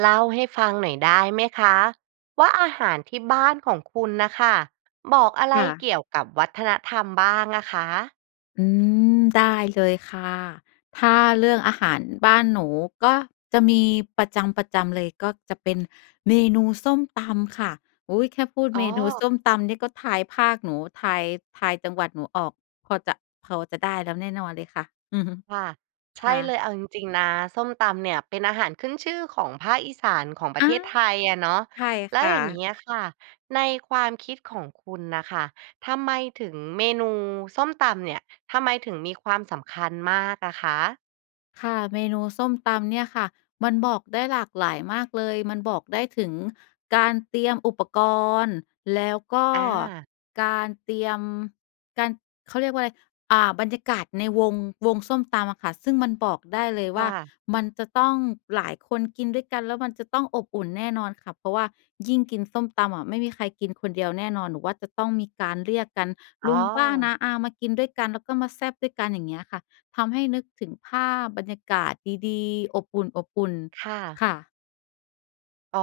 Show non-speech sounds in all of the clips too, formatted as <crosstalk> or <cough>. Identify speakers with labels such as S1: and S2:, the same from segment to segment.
S1: เล่าให้ฟังหน่อยได้ไหมคะว่า อาหารที่บ้านของคุณน่ะค่ะ บอกอะไร
S2: ค่ะ
S1: เกี่ยวกับวัฒนธรรมบ้างอะคะ?
S2: อืม ได้เลยค่ะ ถ้าเรื่องอาหารบ้านหนูก็จะมีประจำ ๆ เลยก็จะเป็นเมนูส้มตำค่ะ อุ๊ย! แค่พูด
S1: อ๋
S2: เมนู
S1: อ
S2: ส้มตำเนี่ยก็ทายภาคหนู ทาย ทายจังหวัดหนูออก พอจะ พอจะได้แล้วแน่นอนเลยค่ะ อือฮึ
S1: ค่ะ ใช
S2: ค
S1: ่
S2: ่
S1: เล
S2: ะ
S1: ย เอาจริง ๆ นะ ส้มตำเนี่ยเป็นอาหารขึ้นชื่อของภาคอีสานของปร
S2: อ
S1: ะเ
S2: า
S1: ทศไทยอะเนาะ
S2: ใช่
S1: แล้
S2: ค
S1: ว
S2: ่
S1: อย่างเงี
S2: ะ
S1: ้ยค่ะ ในความคิดของคุณน่ะค่ะ ทำไมถึงเมนูส้มตำเนี่ย ทำไมถึงมีความสำคัญมากอะคะ?
S2: ค่ะ เมนูส้มตำเนี่ยค่ะ มันบอกได้หลากหลายมากเลย มันบอกได้ถึงการเตรียมอุปกรณ์ แล้วก็
S1: อา
S2: การเตรียม การ เขาเรียกว่าอะไร อ่า บรรยากาศในวง วงส้มตำอะค่ะ ซึ่งมันบอกได้เลย
S1: ค
S2: ว
S1: ่
S2: ่า
S1: ะ
S2: มันจะต้องหลายคนกินด้วยกัน แล้วมันจะต้องอบอุ่นแน่นอนค่ะ เพราะว่ายิ่งกินส้มตำอะ ไม่มีใครกินคนเดียวแน่นอน หนูว่าจะต้องมีการเรียกกัน
S1: อ
S2: ล
S1: ๋
S2: ุ
S1: อ
S2: ง ป้า น้า อา มากินด้วยกัน แล้วก็มาแซ่บด้วยกัน อย่างเงี้ยค่ะ ทำให้นึกถึงภาพบรรยากาศดี ๆ อบอุ่น
S1: ค่ะ
S2: ๆ ค่ะ
S1: อ๋อ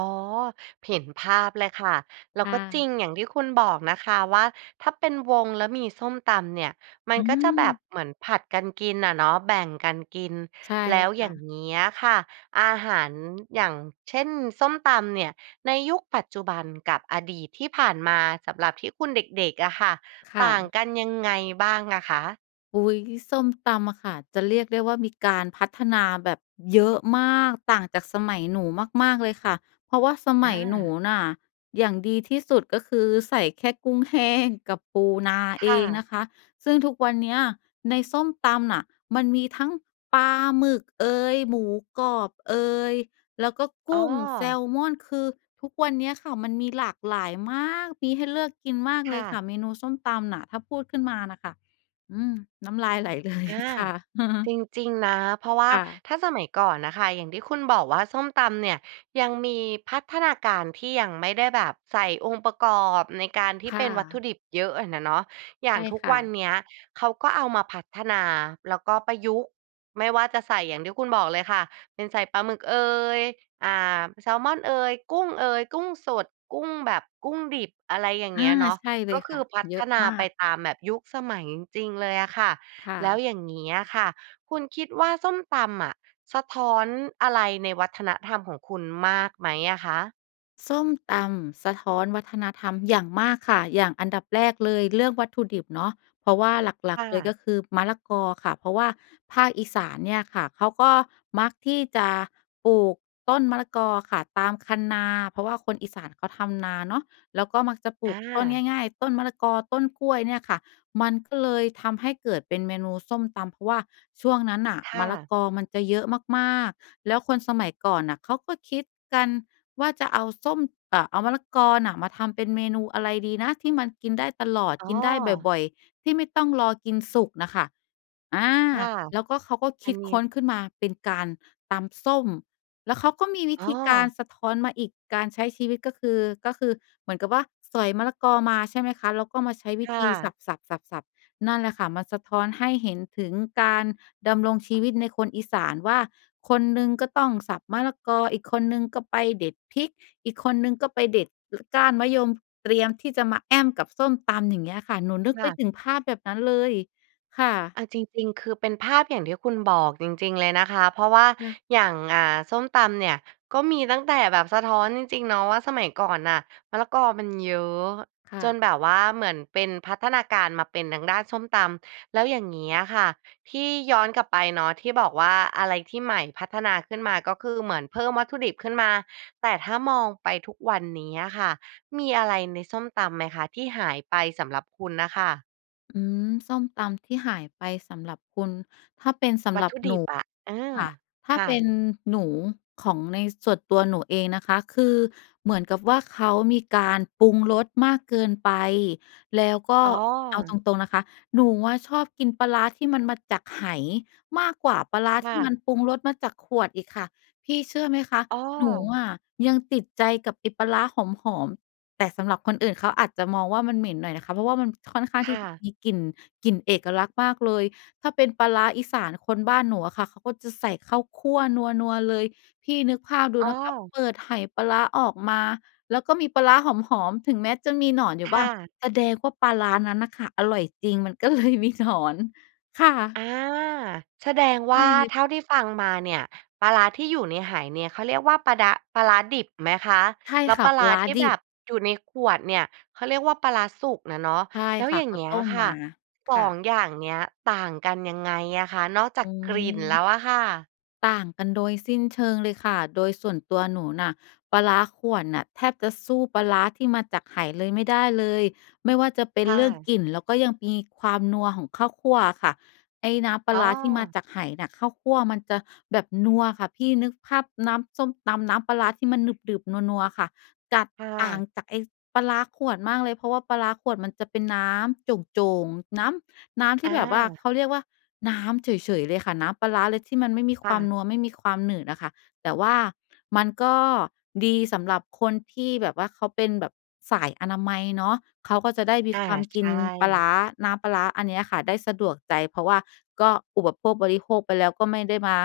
S1: เห็นภาพเลยค่ะ แล้
S2: ค
S1: ว
S2: ่
S1: ก็จร
S2: ะ
S1: ิงอย่างที่คุณบอกนะคะว่า ถ้าเป็นวงแล้วมีส้มตำเนี่ย มั
S2: อ
S1: น
S2: ื
S1: ก็จะแบบ
S2: ม
S1: เหมือนผลัดกันกินอะเนาะ แบ่งกันกิน
S2: ใช่
S1: แล้ว
S2: ค
S1: อย่
S2: ่
S1: าง
S2: ะ
S1: เงี้ยค่ะ อาหาร อย่างเช่น ส้มตำเนี่ย ในยุคปัจจุบันกับอดีตที่ผ่านมาสำหรับที่คุณเด็ก ๆ อะค่ะ
S2: ค
S1: ต
S2: ่
S1: ่าง
S2: ะ
S1: กันยังไงบ้างอะคะ?
S2: อุ๊ย ส้มตำอะค่ะ จะเรียกได้ว่ามีการพัฒนาแบบเยอะมาก ต่างจากสมัยหนูมาก ๆ เลยค่ะ เพราะว่าสม
S1: อ
S2: ัยหนู
S1: า
S2: น่ะ อย่างดีที่สุด ก็คือใส่แค่กุ้งแห้งกับปูนา
S1: ค
S2: เอ
S1: ่
S2: ง
S1: ะ
S2: นะคะ ซึ่งทุกวันเนี้ยในส้มตำน่ะ มันมีทั้งปลาหมึกเอย หมูกรอบเอย แล้วก็ก
S1: อ๋
S2: ุ้ง แซ
S1: อ
S2: ลมอน คือทุกวันเนี้ยค่ะ มันมีหลากหลายมาก มีให้เลือกกินมาก
S1: ค
S2: เล
S1: ่
S2: ยค่
S1: ะ
S2: ะ เมนูส้มตำน่ะถ้าพูดขึ้นมาน่ะค่ะ อืม น้ำลาย ไหลเลย
S1: อา
S2: ค่ะ
S1: จ
S2: <chuckles>
S1: ริง ๆ นะ เพราะว่า
S2: ค่ะ
S1: ถ้าสมัยก่อนน่ะค่ะ อย่างที่คุณบอกว่าส้มตำเนี่ย ยังมีพัฒนาการที่ยังไม่ได้แบบใส่องค์ประกอบในการที่
S2: ค
S1: เ
S2: ่
S1: ป็นวัตถุ
S2: ะ
S1: ดิบเยอะอะน่ะเนาะ อย่
S2: ใช
S1: าง
S2: ่
S1: ทุก
S2: ค่
S1: วัน
S2: ะ
S1: เนี้ยเขาก็เอามาพัฒนา แล้วก็ประยุกต์ ไม่ว่าจะใส่อย่างที่คุณบอกเลยค่ะ เป็นใส่ปลาหมึกเอย อ่า แซลมอนเอย กุ้งเอย กุ้งสด กุ้งแบบ กุ้งดิบ อะไรอย่าง
S2: อ
S1: เง
S2: า
S1: ี้ยเนาะ
S2: ใช่เล
S1: ก็
S2: ย
S1: ค
S2: ค
S1: ื
S2: ่
S1: อ
S2: ะ
S1: พั
S2: เยอ
S1: ฒ
S2: ะ
S1: นา
S2: มา
S1: ไป
S2: ก
S1: ตามแบบยุคสมัยจริง ๆ เลยอะค่ะ
S2: ค่
S1: แล้ว
S2: ะ
S1: อย่างนี้อะค่ะ คุณคิดว่าส้มตำอะ สะท้อนอะไรในวัฒนธรรมของคุณมากไหมอะคะ?
S2: ส้มตำสะท้อนวัฒนธรรมอย่างมากค่ะ อย่างอันดับแรกเลย เรื่องวัตถุดิบเนาะ เพราะว่าหลั
S1: ค
S2: ก ๆ เล
S1: ่
S2: ย
S1: ะ
S2: ก็คือมะละกอค่ะ เพราะว่าภาคอีสานเนี่ยค่ะ เขาก็มักที่จะปลูกต้นมะละกอค่ะ ตามคันนา เพราะว่าคนอีสานเขาทำนาเนาะ แล้วก็มักจะปลู
S1: อ
S2: กต้น
S1: า
S2: ง่าย ๆ ต้นมะละกอ ต้นกล้วยเนี่ยค่ะ มันก็เลยทำให้เกิดเป็นเมนูส้มตำ เพราะว่าช่วงนั้นน่ะ
S1: ค
S2: ม
S1: ่
S2: ะละ
S1: ะ
S2: กอมันจะเยอะมาก ๆ แล้วคนสมัยก่อนน่ะ เขาก็คิดกันว่าจะเอาส้ม เอ่อ เอามะละกอมาทำเป็นเมนูอะไรดีนะที่มันกินได้ตลอด
S1: อ๋
S2: ก
S1: อ
S2: ินได้บ่อย ๆ ที่ไม่ต้องรอกินสุกน่ะค่ะ อา
S1: ค่ะ
S2: แล้วก็ เขาก็ค
S1: อั
S2: ิ
S1: น
S2: ด
S1: นี
S2: ค้
S1: ้
S2: นขึ้นมาเป็นการตำส้ม แล้วเขาก็มีวิ
S1: อ๋
S2: ธ
S1: อ
S2: ีการสะท้อนมาอีก การใช้ชีวิตก็คือ ก็คือเหมือนกับว่า สอยมะละกอมา ใช่ไหมคะ แล้วก็มาใช้ว
S1: ค
S2: ิ
S1: ่
S2: ธีส
S1: ะ
S2: ับ ๆ ๆ ๆ นั่นแหละค่ะ มันสะท้อนให้เห็นถึงการดำรงชีวิตในคนอีสานว่า คนหนึ่งก็ต้องสับมะละกอ อีกคนหนึ่งก็ไปเด็ดพริก อีกคนหนึ่งก็ไปเด็ด ก ก้านมะยมเตรียมที่จะมาแอ้มกับส้มตำ อย่างเงี้ยค่ะ หนูนึก
S1: ค
S2: ไ
S1: ่
S2: ป
S1: ะ
S2: ถึงภาพแบบนั้นเลยค่ะ
S1: เอาจริง ๆ คือเป็นภาพอย่างที่คุณบอกจริง ๆ เลยนะคะ เพราะว่า
S2: น่ะ
S1: อย่าง อ่า ส้มตำเนี่ยก็มีตั้งแต่แบบสะท้อนจริง ๆ เนาะว่า สมัยก่อนน่ะมะละกอมันเยอะ
S2: ค่
S1: จน
S2: ะ
S1: แบบว่าเหมือนเป็นพัฒนาการมาเป็นทางด้านส้มตำ แล้วอย่างงี้อะค่ะ ที่ย้อนกลับไปเนาะที่บอกว่า อะไรที่ใหม่พัฒนาขึ้นมา ก็คือเหมือนเพิ่มวัตถุดิบขึ้นมา แต่ถ้ามองไปทุกวันนี้อะค่ะ มีอะไรในส้มตำไหมคะ? ที่หายไปสำหรับคุณน่ะค่ะ
S2: อืม ส้มตำที่หายไปสำหรับคุณ ถ้าเป็นสำ
S1: วั
S2: ห
S1: ต
S2: รั
S1: ถ
S2: บ
S1: ุด
S2: หน
S1: ิ
S2: ู
S1: บอะ เออ
S2: ค่ะ ถ้า
S1: ค่
S2: เป็
S1: ะ
S2: นหนู ของในส่วนตัวหนูเองนะคะ คือเหมือนกับว่า เขามีการปรุงรสมากเกินไป แล้วก็
S1: อ๋อ
S2: เอาตรง ๆ นะคะ หนูอะชอบกินปลาร้าที่มันมาจากไหมากกว่าปลาร้า
S1: ค
S2: ท
S1: ่
S2: ี่ม
S1: ะ
S2: ันปรุงรสมาจากขวดอีกค่ะ พี่เชื่อไหมคะ
S1: อ้
S2: หนู
S1: อ
S2: อะยังติดใจกับไอ้ปลาร้าหอม ๆ แต่สำหรับคนอื่นเขาอาจจะมองว่า มันเหม็นหน่อยนะคะ เพราะว่ามันค่อนข้าง
S1: ค
S2: ที
S1: ่
S2: ่จะ
S1: ะ
S2: มีกลิ่น กลิ่นเอกลักษณ์มากเลย ถ้าเป็นปลาร้าอีสานคนบ้านหนูอะค่ะ เขาก็จะใส่ข้าวคั่วนัว ๆ เลย พี่นึกภาพดู
S1: อ้
S2: นะคะ
S1: อ
S2: เปิดไหปลาร้าออกมาแล้วก็มีปลาร้าหอม ๆ ถึงแม้จะมีหนอนอยู
S1: ค
S2: ่บ้
S1: ่
S2: าง
S1: ะ
S2: แสดงว่าปลาร้านั้นน่ะค่ะ อร่อยจริง มันก็เลยมีหนอน ค่
S1: อ
S2: ะ
S1: า แสดง
S2: ใ
S1: ว
S2: ช
S1: ่
S2: ่
S1: า
S2: เลย
S1: เท่
S2: ค
S1: า
S2: ่ะ
S1: ที่ฟังมาเนี่ยปลาร้าที่อยู่ในไหเนี่ยเขาเรียกว่า ปลาด้า ปลาร้าดิบไหมคะ?
S2: ใช่
S1: แล้ว
S2: ค่
S1: ป
S2: ะ
S1: ลา
S2: ป
S1: ร
S2: ล
S1: ้
S2: า
S1: า
S2: ร้า
S1: ที่
S2: ดิ
S1: แบ
S2: บ
S1: บอยู่ในขวดเนี่ย เขาเรียกว่าปลาร้าสุกน่ะเนาะ
S2: ใช่
S1: แล้ว
S2: ค่
S1: อ
S2: ะ
S1: ย่า
S2: เ
S1: ง
S2: ข
S1: เ
S2: า
S1: งี้
S2: ต
S1: ย
S2: ้ม
S1: ค่
S2: ม
S1: ะ
S2: า
S1: ส
S2: ค
S1: อ
S2: ่ะ
S1: ง อย่างเนี้ยต่างกันยังไงอะคะ? นอกจา
S2: อื
S1: กกลิ่นแล้
S2: ม
S1: วอะค่ะ
S2: ต่างกันโดยสิ้นเชิงเลยค่ะ โดยส่วนตัวหนูน่ะ ปลาร้าขวด น่ะแทบจะสู้ปลาร้าที่มาจากไหเลยไม่ได้เลย ไม่ว่าจะเป็
S1: ค
S2: น
S1: ่
S2: เรื่อง
S1: ะ
S2: กลิ่น แล้วก็ยังมีความนัวของข้าวคั่วอะค่ะ ไอ้น้ำปล
S1: อ
S2: า
S1: ๋อ
S2: ร้าที่มาจากไหน่ะ ข้าวคั่วมันจะแบบนัวค่ะพี่ นึกภาพน้ำส้มตำน้ำปลาร้าที่มันหนึบ ๆ นัว ๆ อะค่ะ จัด
S1: ค่
S2: ต่า
S1: ะ
S2: งจากไอ้ปลาร้าขวดมากเลย เพราะว่าปลาร้าขวดมันจะเป็นน้ำโจ่ง ๆ น้ำ น้ำที่แบบว่า
S1: อา
S2: เขาเรียกว่าน้ำเฉย ๆ เลยค่ะ น้ำปลาร้าเลยที่มันไม่มี
S1: ค
S2: ค
S1: ่
S2: วาม
S1: ะ
S2: นัว ไม่มีความหนืดอะค่ะ แต่ว่ามันก็ดีสำหรับคนที่แบบว่าเขาเป็นแบบสายอนามัยเนาะ เขาก็จะได้มี
S1: อา
S2: ความ
S1: ช ใ
S2: ก
S1: ช
S2: ินปลาร
S1: ่
S2: ้า น้ำปลาร้าอันเนี้ยค่ะได้สะดวกใจ เพราะว่าก็อุปโภคบริโภคไปแล้วก็ไม่ได้มา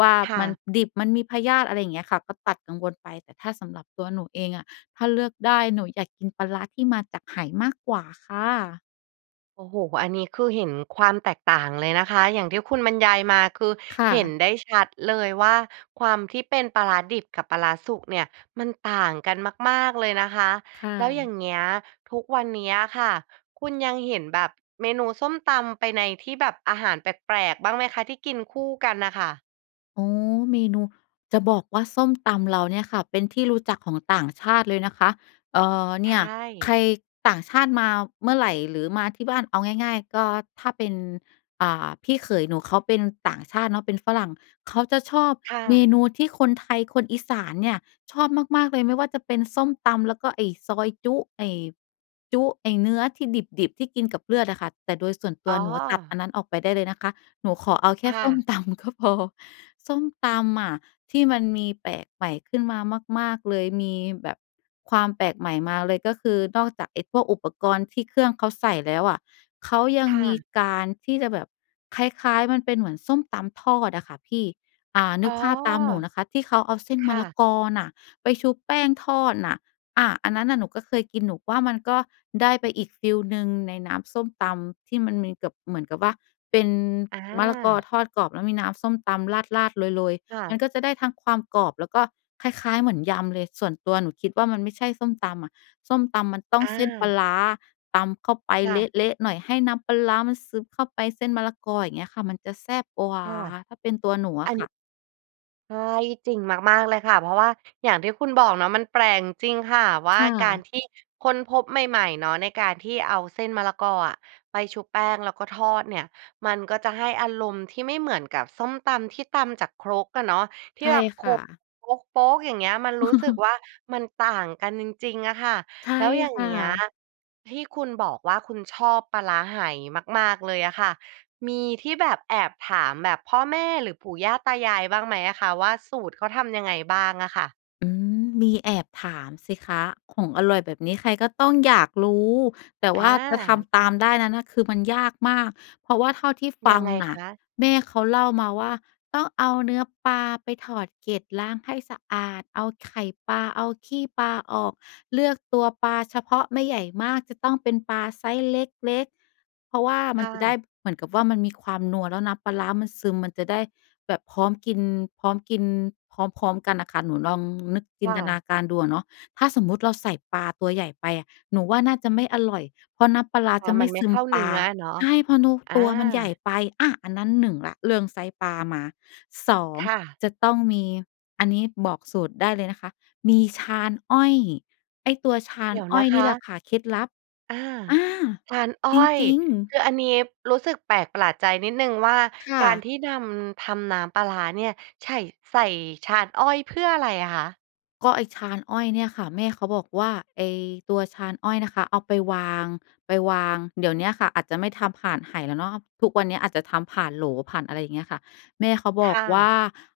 S2: ว่า
S1: ค่
S2: มั
S1: ะ
S2: นดิบมันมีพยาธิ อะไรอย่างเงี้ยค่ะ ก็ตัดกังวลไป แต่ถ้าสำหรับตัวหนูเองอะ ถ้าเลือกได้ หนูอยากกินปลาร้าที่มาจากไหมากกว่าค่ะ
S1: โอ้โฮ อันนี้คือเห็นความแตกต่างเลยนะคะ อย่างที่คุณบรรยายมา คือ
S2: ค่
S1: เห็น
S2: ะ
S1: ได้ชัดเลยว่า ความที่เป็นปลาร้าดิบกับปลาร้าสุกเนี่ยมันต่างกันมาก ๆ เลยนะคะ
S2: ค่
S1: แล้วอย่า
S2: ะ
S1: งเงี้ย ทุกวันเนี้ยค่ะ คุณยังเห็นแบบเมนูส้มตำไปในที่แบบอาหารแปลก ๆ บ้างไหมคะ? ที่กินคู่กันน่ะค่ะ
S2: อ๋อ เมนู จะบอกว่าส้มตำเราเนี่ยค่ะ เป็นที่รู้จักของต่างชาติเลยนะคะ เอ่อ
S1: ใ
S2: เ
S1: ช
S2: นี่ยใ
S1: ่
S2: คร ต่างชาติมาเมื่อไหร่ หรือมาที่บ้าน เอาง่าย ๆ ก็ถ้าเป็น อ่า พี่เขยหนูเขาเป็นต่างชาติเนาะ เป็นฝรั่งเขาจะชอบ
S1: ค่
S2: เม
S1: ะ
S2: นูที่คนไทย คนอีสานเนี่ยชอบมาก ๆ เลย ไม่ว่าจะเป็นส้มตำแล้วก็ไอ้ซอยจุ๊ ไอ้จุ๊ ไอ้เนื้อที่ดิบ ๆ ที่กินกับเลือดอะค่ะ แต่โดยส่วนต
S1: อ๋
S2: ัว
S1: อ
S2: หนูอะตัดอันนั้นออกไปได้เลยนะคะ หนูขอเอาแค
S1: ค
S2: ่
S1: ่
S2: ส้ม
S1: ะ
S2: ตำก็พอ ส้มตำอะที่มันมีแปลกใหม่ขึ้นมามาก ๆ เลย มีแบบความแปลกใหม่มาเลย ก็คือนอกจากไอ้พวกอุปกรณ์ที่เครื่องเขาใส่แล้วอะ เขายั
S1: ค
S2: ง
S1: ่
S2: มี
S1: ะ
S2: การที่จะแบบคล้าย ๆ มันเป็นเหมือนส้มตำทอดอะค่ะพี่ อ่า น
S1: อ๋
S2: ึ
S1: อ
S2: กภาพตามหนูนะคะ ที่เขาเอาเส้น
S1: ค
S2: มะ
S1: ่
S2: ละ
S1: ะ
S2: กอน่ะไปชุปแป้งทอดน่ะ อะ อันนั้นน่ะหนูก็เคยกิน หนูก็ว่ามันก็ได้ไปอีกฟีลหนึ่งในน้ำส้มตำที่มันมีเกือบ เหมือนกับว่าเป็น
S1: อ
S2: มะละกอ
S1: า
S2: ทอดกรอบ แล้วมีน้ำส้มตำราด ๆ โรย
S1: ค่ะ
S2: ๆ มันก็จะได้ทั้งความกรอบ แล้วก็คล้าย ๆ เหมือนยำเลย ส่วนตัวหนูคิดว่ามันไม่ใช่ส้มตำอะ ส้มตำมันต้อ
S1: อ
S2: งเส้นปลา
S1: า
S2: ร้า ตำเข้าไป
S1: ค่
S2: เ
S1: ะ
S2: ละ ๆ หน่อย ให้น้ำปลาร้ามันซึบเข้าไปเส้นมะละกอ อย่างเงี้ยค่ะ มันจะแซ่บกว่
S1: ค
S2: า
S1: ่ะ
S2: ถ้าเป็นตัวหนูอ
S1: อั
S2: ะ
S1: น
S2: ค
S1: นี
S2: ่
S1: ้
S2: ะ
S1: ใช่ จริงมาก ๆ เลยค่ะ เพราะว่าอย่างที่คุณบอกเนาะ มันแปลกจริงค่ะ ว่
S2: ค
S1: า
S2: ่
S1: การ
S2: ะ
S1: ที่ค้นพบใหม่ ๆ เนาะ ในการที่เอาเส้นมะละกออะ ไปชุบแป้งแล้วก็ทอดเนี่ย มันก็จะให้อารมณ์ที่ไม่เหมือนกับส้มตำที่ตำจากครกอะเนาะ ที
S2: ใ
S1: ่
S2: ช่
S1: แบบโข
S2: ค่ะ
S1: ลก โป๊ก ๆ อย่างเงี้ยมันรู้สึก
S2: <laughs>
S1: ว่า มันต่างกันจริง ๆ อะค่ะ
S2: ใช่
S1: แล้วอย่า
S2: ค
S1: งเ
S2: ่
S1: งี้ย
S2: ะ
S1: ที่คุณบอกว่า คุณชอบปลาร้าไหมาก ๆ เลยอะค่ะ มีที่แบบแอบถาม แบบพ่อแม่ หรือปู่ย่าตายายบ้างไหมอะคะว่า สูตรเขาทำยังไงบ้างอะค่ะ?
S2: อืม มีแอบถามสิคะ ของอร่อยแบบนี้ใครก็ต้องอยากรู้ แต่
S1: อ
S2: ว่าจะท
S1: า
S2: ำตามได้นั้นน่ะ คือมันยากมาก เพราะว่าเท่าที่ฟ
S1: ยั
S2: ั
S1: ง
S2: ง
S1: ไง
S2: น่
S1: ค
S2: ะ
S1: ะ?
S2: แม่เขาเล่ามาว่า ต้องเอาเนื้อปลาไปถอดเกล็ดล้างให้สะอาดเอาไข่ปลาเอาขี้ปลาออก เลือกตัวปลาเฉพาะ ไม่ใหญ่มาก จะต้องเป็นปลาไซซ์เล็ก ๆ เพราะว่า
S1: ค
S2: มั
S1: ่
S2: นจะได
S1: ะ
S2: ้เหมือนกับว่า มันมีความนัว แล้วน้ำปลาร้ามันซึม มันจะได้แบบ พร้อมกิน พร้อมกิน พร้อม ๆ กันน่ะค่ะ หนูลองนึกจิ
S1: ค่
S2: นตนา
S1: ะ
S2: การดูอะเนาะ ถ้าสมมุติเราใส่ปลาตัวใหญ่ไปอะ หนูว่าน่าจะไม่อร่อย เพราะน้ำปลาร้า
S1: อา
S2: จะไ
S1: ม
S2: ม
S1: ั
S2: ่
S1: นไม
S2: ซ
S1: ่
S2: ึ
S1: เข
S2: ม
S1: ้า
S2: ป
S1: เน
S2: ล
S1: ื้
S2: า
S1: ออะเนาะ
S2: ใช่ เพราะนัว
S1: อา
S2: ตัวมันใหญ่ไป อ่า อันนั้น 1 ละ เรื่องไซซ์ปลามา 2
S1: ค่ะ
S2: จะต้องมี อันนี้บอกสูตรได้เลยนะคะ มีชานอ้อย ไอ้ตัวชา
S1: เด
S2: น
S1: ี๋ยว
S2: อ
S1: น
S2: ้อ
S1: ะ
S2: ย
S1: ค
S2: นี่แหละ
S1: ะ
S2: ค่ะ เคล็ดลับ
S1: อา
S2: อา
S1: ชานอ้อ
S2: จ
S1: ย
S2: ริง ๆ
S1: คืออันนี้รู้สึกแปลกประหลาดใจนิดหนึ่งว่า
S2: ค่
S1: การ
S2: ะ
S1: ที่นำ ทำน้ำปลาร้าเนี่ย ใฉ่ ใส่ชานอ้อยเพื่ออะไรอะคะ?
S2: ก็ไอ้ชานอ้อยเนี่ยค่ะ แม่เขาบอกว่า ไอ้ตัวชานอ้อยนะคะ เอาไปวาง ไปวาง เดี๋ยวเนี้ยค่ะอาจจะไม่ทำผ่านไหแล้วเนาะ ทุกวันเนี้ยอาจจะทำผ่านโหลผ่านอะไร อย่างเงี้ยค่ะ แม่เขาบ
S1: ค
S2: อ
S1: ่
S2: กว่
S1: ะ
S2: า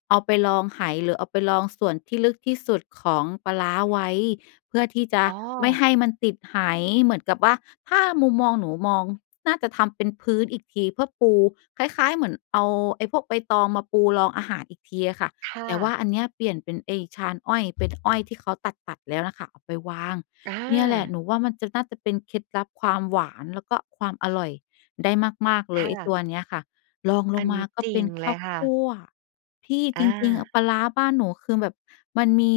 S2: เอาไปรองไหหรือเอาไปรองส่วนที่ลึกที่สุดของปลาร้าไว้ เพื่อที่จะ
S1: อ๋อ
S2: ไม่ให้มันติดไห เหมือนกับว่า ถ้ามุมมองหนูมอง น่าจะทำเป็นพื้นอีกทีเพื่อปู คล้าย ๆ เหมือนเอาไอ้พวกใบตองมาปูรองอาหารอีกทีอะค่ะ
S1: ค่
S2: แต่ว่า
S1: ะ
S2: อันเนี้ยเปลี่ยนเป็นไอ้ชานอ้อย เป็นอ้อยที่เขาตัด ๆ แล้วน่ะค่ะ เอาไปวาง
S1: อ
S2: เนี่ยแหละ
S1: า
S2: หนูว่ามันจะ น่าจะเป็นเคล็ดลับความหวาน แล้วก็ความอร่อยได้มาก ๆ เ
S1: ค
S2: ลย
S1: ่
S2: ไอ้ต
S1: ะ
S2: ัวเนี้ยค่ะ ลองล
S1: อั
S2: ง
S1: นน
S2: ม
S1: ี
S2: า
S1: ้
S2: ก็
S1: จร
S2: เ
S1: ิ
S2: ป็
S1: ง
S2: น
S1: เ
S2: ข
S1: ล
S2: ้า
S1: ย
S2: ว
S1: ค่
S2: ค
S1: ะ
S2: ั่ว พี่
S1: อ
S2: จริง ๆ อะ
S1: า
S2: ปลาร้าบ้านหนูคือแบบมันมี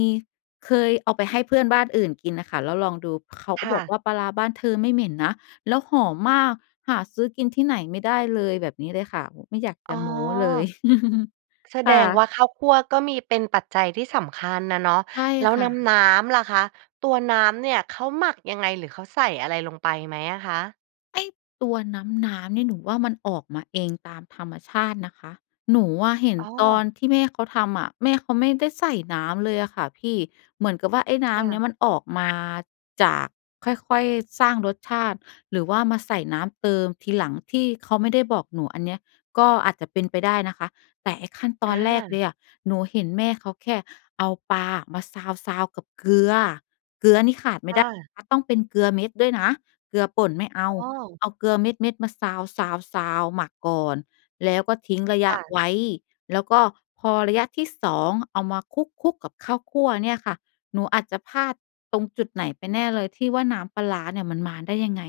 S2: เคยเอาไปให้เพื่อนบ้านอื่นกินน่ะค่ะ แล้วลองดู เขาก
S1: ค
S2: ็
S1: ่
S2: บอก
S1: ะ
S2: ว่า "ปลาร้าบ้านเธอไม่เหม็นนะ แล้วหอมมาก หาซื้อกินที่ไหนไม่ได้เลย" แบบนี้เลยค่ะ โอ้โฮ ไม่อยาก
S1: อ
S2: จ
S1: ๋
S2: ะ
S1: อ!
S2: โม้เลย <chuckles>
S1: แส
S2: ค
S1: ด
S2: ่
S1: ง
S2: ะ
S1: ว่า ข้าวคั่วก็มี เป็นปัจจัยที่สำคัญน่ะเนาะ
S2: ใช่
S1: แล้ว
S2: ค่
S1: น
S2: ะ
S1: ้ำ ๆ ล่ะคะ ตัวน้ำเนี่ยเขาหมักยังไง? หรือเขาใส่อะไรลงไปไหมอะคะ?
S2: ไอ้ตัวน้ำ ๆ เนี่ย หนูว่ามันออกมาเองตามธรรมชาตินะคะ หนูอะเห็น
S1: อ้
S2: ตอ
S1: อ
S2: นที่แม่เขาทำอะ แม่เขาไม่ได้ใส่น้ำเลยอะค่ะพี่ เหมือนกับว่า ไอ้น้
S1: ค่
S2: ำเน
S1: ะ
S2: ี่ยมันออกมาจาก ค่อย ๆ สร้างรสชาติ หรือว่ามาใส่น้ำเติมทีหลัง ที่เขาไม่ได้บอกหนูอันเนี้ย ก็อาจจะเป็นไปได้นะคะ แต่ไอ้ขั้นต
S1: อ
S2: อนแรกเล
S1: า
S2: ยอะ หนูเห็นแม่เขาแค่เอาปลามาซาว ๆ กับเกลือ เกลือนี่ขาดไม่
S1: อ
S2: ได้
S1: า
S2: อะ ต้องเป็นเกลือเม็ดด้วยนะ เกลือป่นไม่เอ
S1: อ
S2: า
S1: ้อ
S2: เอาเกลือเม็ด ๆ มาซาว ๆ ๆ หมักก่อน แล้วก็ทิ้งระ
S1: ค
S2: ยะ
S1: ่ะ
S2: ไว้ แล้วก็พอระยะที่ 2 เอามาคลุก ๆ กับข้าวคั่วเนี่ยค่ะ หนูอาจจะพลาดตรงจุดไหนไปแน่เลยที่ว่า น้ำปลาร้าเนี่ยมันมาได้ยังไง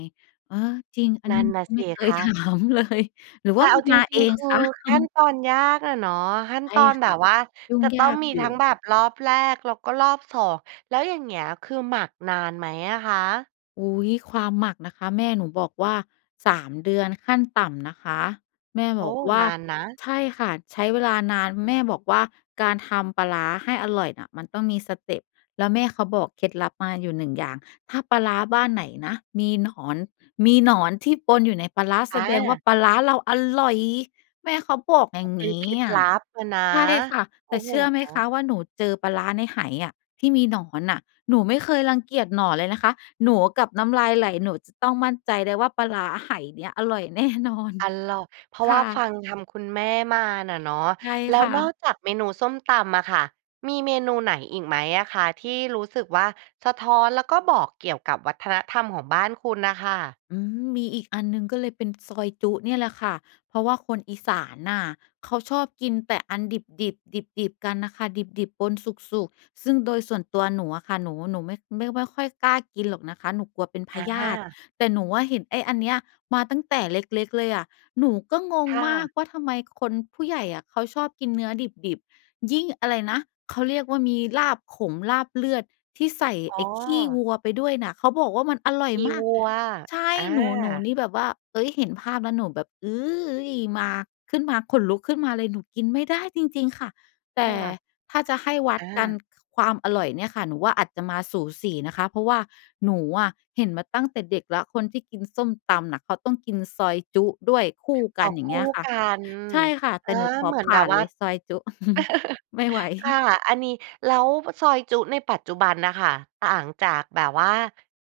S2: เออ จริง อัน
S1: น
S2: นี
S1: ั่
S2: ้
S1: น
S2: หนู
S1: น่ะ
S2: ก็ไ
S1: ส
S2: ม่
S1: ิ
S2: เค
S1: ค
S2: ย ถ
S1: ะ
S2: ามเลย หรือว
S1: แต
S2: ่
S1: ่
S2: า
S1: เ
S2: ม
S1: อ
S2: ั
S1: า
S2: น
S1: จ
S2: มา
S1: ร
S2: เ
S1: ิ
S2: อ
S1: ง ๆ
S2: ง
S1: คื
S2: ค
S1: อ
S2: ะ อื
S1: ขั้น
S2: ม
S1: ตอนยากอะเนาะ ขั้น
S2: ใช่
S1: ตอน
S2: ค
S1: แบ
S2: ่ะ
S1: บว่า
S2: ยุ่
S1: จ
S2: ง
S1: ะต
S2: ย
S1: ้อ
S2: า
S1: ง
S2: ก
S1: มี
S2: อยู
S1: ทั
S2: ่
S1: ้งแบบรอบแรก แล้วก็รอบ 2 แล้วอย่างเงี้ย คือหมักนานไหมอะคะ?
S2: อุ๊ย ความหมักนะคะ แม่หนูบอกว่า 3 เดือนขั้นต่ำนะคะ แม่
S1: โอ
S2: บ
S1: ้
S2: อกว่
S1: น
S2: า
S1: านนะ
S2: ใช่ค่ะ ใช้เวลานาน แม่บอกว่า การทำปลาร้าให้อร่อยน่ะ มันต้องมีสเตปแล้วแม่เขาบอกเคล็ดลับมาอยู่ 1 อย่าง ถ้าปลาร้าบ้านไหนนะ มีหนอน มีหนอนที่ปนอยู่ในปลาร้า
S1: อ
S2: แสดงว่า
S1: า
S2: ปลาร้าเราอร่อย แม่เขาบอกอ
S1: อ
S2: ย
S1: ๋
S2: ่
S1: อ
S2: าง
S1: เป็
S2: ง
S1: น
S2: ี
S1: เคล
S2: ้
S1: ็ด
S2: อ
S1: ล
S2: ะ
S1: ับอะนะ
S2: ใช่ค่ะ
S1: โ
S2: แ
S1: อ
S2: ต
S1: ้
S2: ่
S1: โ
S2: เ
S1: ฮ
S2: ชื่อไหมคะว่า หนูเจอปลาร้าในไหอะ ที่มีหนอนน่ะหนูไม่เคยรังเกียจหนอนเลยนะคะ หนูกับน้ำลายไหล หนูจะต้องมั่นใจได้ว่า ปลาร้าไหเนี้ยอร่อย แน่นอน
S1: อัลลอฮ์ เพราะ
S2: ค
S1: ว่า
S2: ่
S1: ฟ
S2: ะ
S1: ัง ทำคุณแม่มาน่ะเนาะ
S2: ใช่
S1: แล้
S2: ค
S1: ว
S2: ่
S1: นอ
S2: ะ
S1: กจากเมนูส้มตำอะค่ะ มีเมนูไหนอีกไหมอะคะ ที่รู้สึกว่า สะท้อน แล้วก็บอกเกี่ยวกับวัฒนธรรมของบ้านคุณน่ะค่ะ?
S2: อืม มีอีกอันหนึ่งก็เลยเป็นซอยจุ๊เนี่ยแหละค่ะ เพราะว่าคนอีสานน่ะ เขาชอบกินแต่อันดิบ ๆ ดิบ ๆ กันน่ะค่ะ ดิบ ๆ ปนสุก ๆ ซึ่งโดยส่วนตัวหนูอะค่ะ หนู หนูไม่ ไม่ ไม่ค่อยกล้ากินหรอกนะคะ หนูกลัวเป็นพ
S1: อ
S2: ยาธิ
S1: า
S2: แต่หนูอะเห็นไอ้อันเนี้ยมาตั้งแต่เล็ก ๆ เลยอะ หนูก็ง
S1: ค
S2: ง
S1: ่
S2: มาก
S1: ะ
S2: ว่า ทำไมคนผู้ใหญ่อะ เขาชอบกินเนื้อดิบ ๆ ยิ่งอะไรนะ เขาเรียกว่า มีลาบขม ลาบเลือด ที่ใส่
S1: อ๋
S2: ไอ้ขี้ว
S1: อ
S2: ัวไปด้วยน่ะ เขาบอกว่ามันอร่อย
S1: ดี
S2: มา
S1: ว
S2: ก
S1: ัว
S2: ใช่
S1: อ
S2: หนู หนู
S1: า
S2: นี่แบบว่า เอ๊ย เห็นภาพแล้วหนูแบบ อื้ย มา ขึ้นมา ขนลุกขึ้นมาเลย หนูกินไม่ได้จริง ๆ ค่ะ แต
S1: ค
S2: ่
S1: ่ะ
S2: ถ้าจะให้วั
S1: อ
S2: ดกัน
S1: า
S2: ค ความอร่อยเนี่ยค่ะ หนูว่าอาจจะมาสูสีนะคะ เพราะว่า หนูอะเห็นมาตั้งแต่เด็กแล้ว คนที่กินส้มตำน่ะ เขาต้องกินซอยจุ๊ด้วยคู่ก
S1: อ๋
S2: ั
S1: อ
S2: น อย่า
S1: ค
S2: งเ
S1: ู
S2: ง
S1: ่
S2: ี้ยค่ะ
S1: กัน
S2: ใช่ค่ะ
S1: อ
S2: แต่
S1: า
S2: หนูขอ
S1: เหมือ
S2: ผ
S1: นแบ
S2: ่า
S1: บ
S2: น
S1: ว
S2: เ
S1: ่
S2: ล
S1: า
S2: ยซอยจุ๊ <chuckles> ไม่ไหว
S1: <laughs> ค่ะ อันนี้ แล้วซอยจุ๊ในปัจจุบันน่ะค่ะ ต่างจากแบบว่า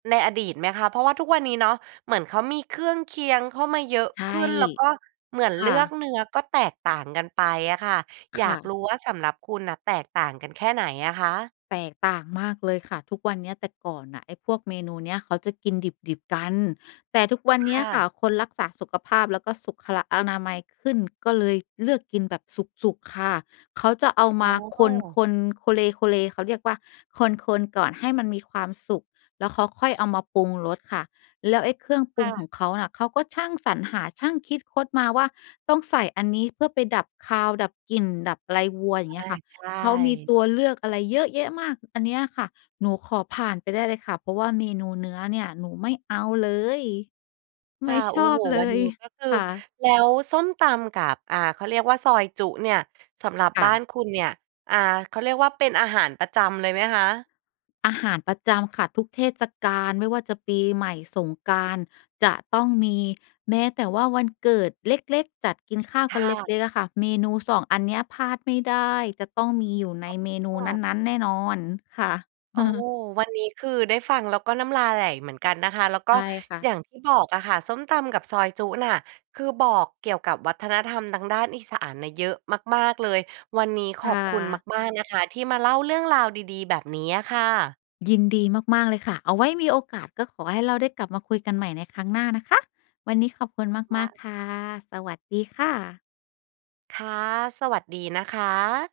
S1: ในอดีตไหมคะ? เพราะว่าทุกวันนี้เนาะ เหมือนเขามีเครื่องเคียงเข้ามาเยอะ
S2: ใช่
S1: ขึ้น แล้วก็เหมือ
S2: ค
S1: นเล
S2: ่
S1: ือก
S2: ะ
S1: เนื้อก็แตกต่างกันไปอะค่ะ อ
S2: ค
S1: ยา
S2: ่
S1: กร
S2: ะ
S1: ู้ว่าสำหรับคุณน่ะแตกต่างกันแค่ไหนอะคะ?
S2: แตกต่างมากเลยค่ะทุกวันเนี้ย แต่ก่อนน่ะไอ้พวกเมนูเนี้ย เขาจะกินดิบ ๆ กัน แต่ทุกวัน
S1: ค
S2: เนี้
S1: ่
S2: ยค่
S1: ะ
S2: ะ คนรักษาสุขภาพ แล้วก็สุขอนามัย ขึ้น ก็เลยเลือกกินแบบสุก ๆ ค่ะ เขาจะเอา
S1: โ
S2: มา
S1: อ
S2: ค
S1: ้
S2: น ๆ โคเล โคเล เขาเรียกว่า คน ๆ ก่อนให้มันมีความสุก แล้วเขาค่อยเอามาปรุงรสค่ะ แล้วไอ้เครื่องป
S1: ค
S2: รุ
S1: ่
S2: งข
S1: ะ
S2: องเขาน่ะ เขาก็ช่างสรรหา ช่างคิดคดมาว่า ต้องใส่อันนี้เพื่อไปดับคาว ดับกลิ่น ดับอะไรวัว อย่
S1: อ
S2: างเงี
S1: า
S2: ้ยค่ะ
S1: ใช
S2: เขามี
S1: ่
S2: ตัวเลือกอะไรเยอะแยะมาก อันเนี้ยค่ะหนูขอผ่านไปได้เลยค่ะ เพราะว่าเมนูเนื้อเนี่ยหนูไม่เอาเลย ไ
S1: ค
S2: ม
S1: ่ะ
S2: ่
S1: โ
S2: ช
S1: อ้
S2: อ
S1: โ
S2: บ
S1: ฮ
S2: เล
S1: วันน
S2: ย
S1: ี้ก็คือ
S2: ค่ะ
S1: แล้วส้มตำกับ อ่า เขาเรียกว่า ซอยจุ๊เนี่ย สำหรับ
S2: ค่
S1: บ้า
S2: ะ
S1: นคุณเนี่ย อ่า เขาเรียกว่า เป็นอาหารประจำเลยไหมคะ?
S2: อาหารประจำค่ะ ทุกเทศกาลไม่ว่าจะปีใหม่ สงกรานต์ จะต้องมี แม้แต่ว่า วันเกิดเล็ก ๆ จัดกินข้าว
S1: ค
S2: ก
S1: ่
S2: ันเล
S1: ะ
S2: ็ก ๆ อะค่ะ เมนู 2 อันเนี้ยพลาดไม่ได้ จะต้องมีอยู่ในเมนู
S1: อ้อ
S2: นั้น ๆ แน่นอน ค่ะ
S1: โอ้
S2: <chuckles>
S1: วันนี้คือได้ฟัง แล้วก็น้ำลายไหลเหมือนกันนะคะ แล้วก็
S2: ใช่ค่ะ
S1: อย่างที่บอกอะค่ะ ส้มตำกับซอยจุ๊น่ะ คือบอกเกี่ยวกับวัฒนธรรมทางด้านอีสานน่ะเยอะมาก ๆ เลย วันนี้ข
S2: ค
S1: อ
S2: ่
S1: บคุณ
S2: ะ
S1: มาก ๆ นะคะ ที่มาเล่าเรื่องราวดี ๆ แบบนี้อะค่ะ
S2: ยินดีมาก ๆ เลยค่ะ เอาไว้มีโอกาส ก็ขอให้เราได้กลับมาคุยกันใหม่ในครั้งหน้านะคะ วันนี้ขอบคุณ
S1: ว
S2: ม
S1: ่
S2: าก
S1: า
S2: ๆ ค่ะ สวัสดีค่ะ
S1: ค่ะ สวัสดีนะคะ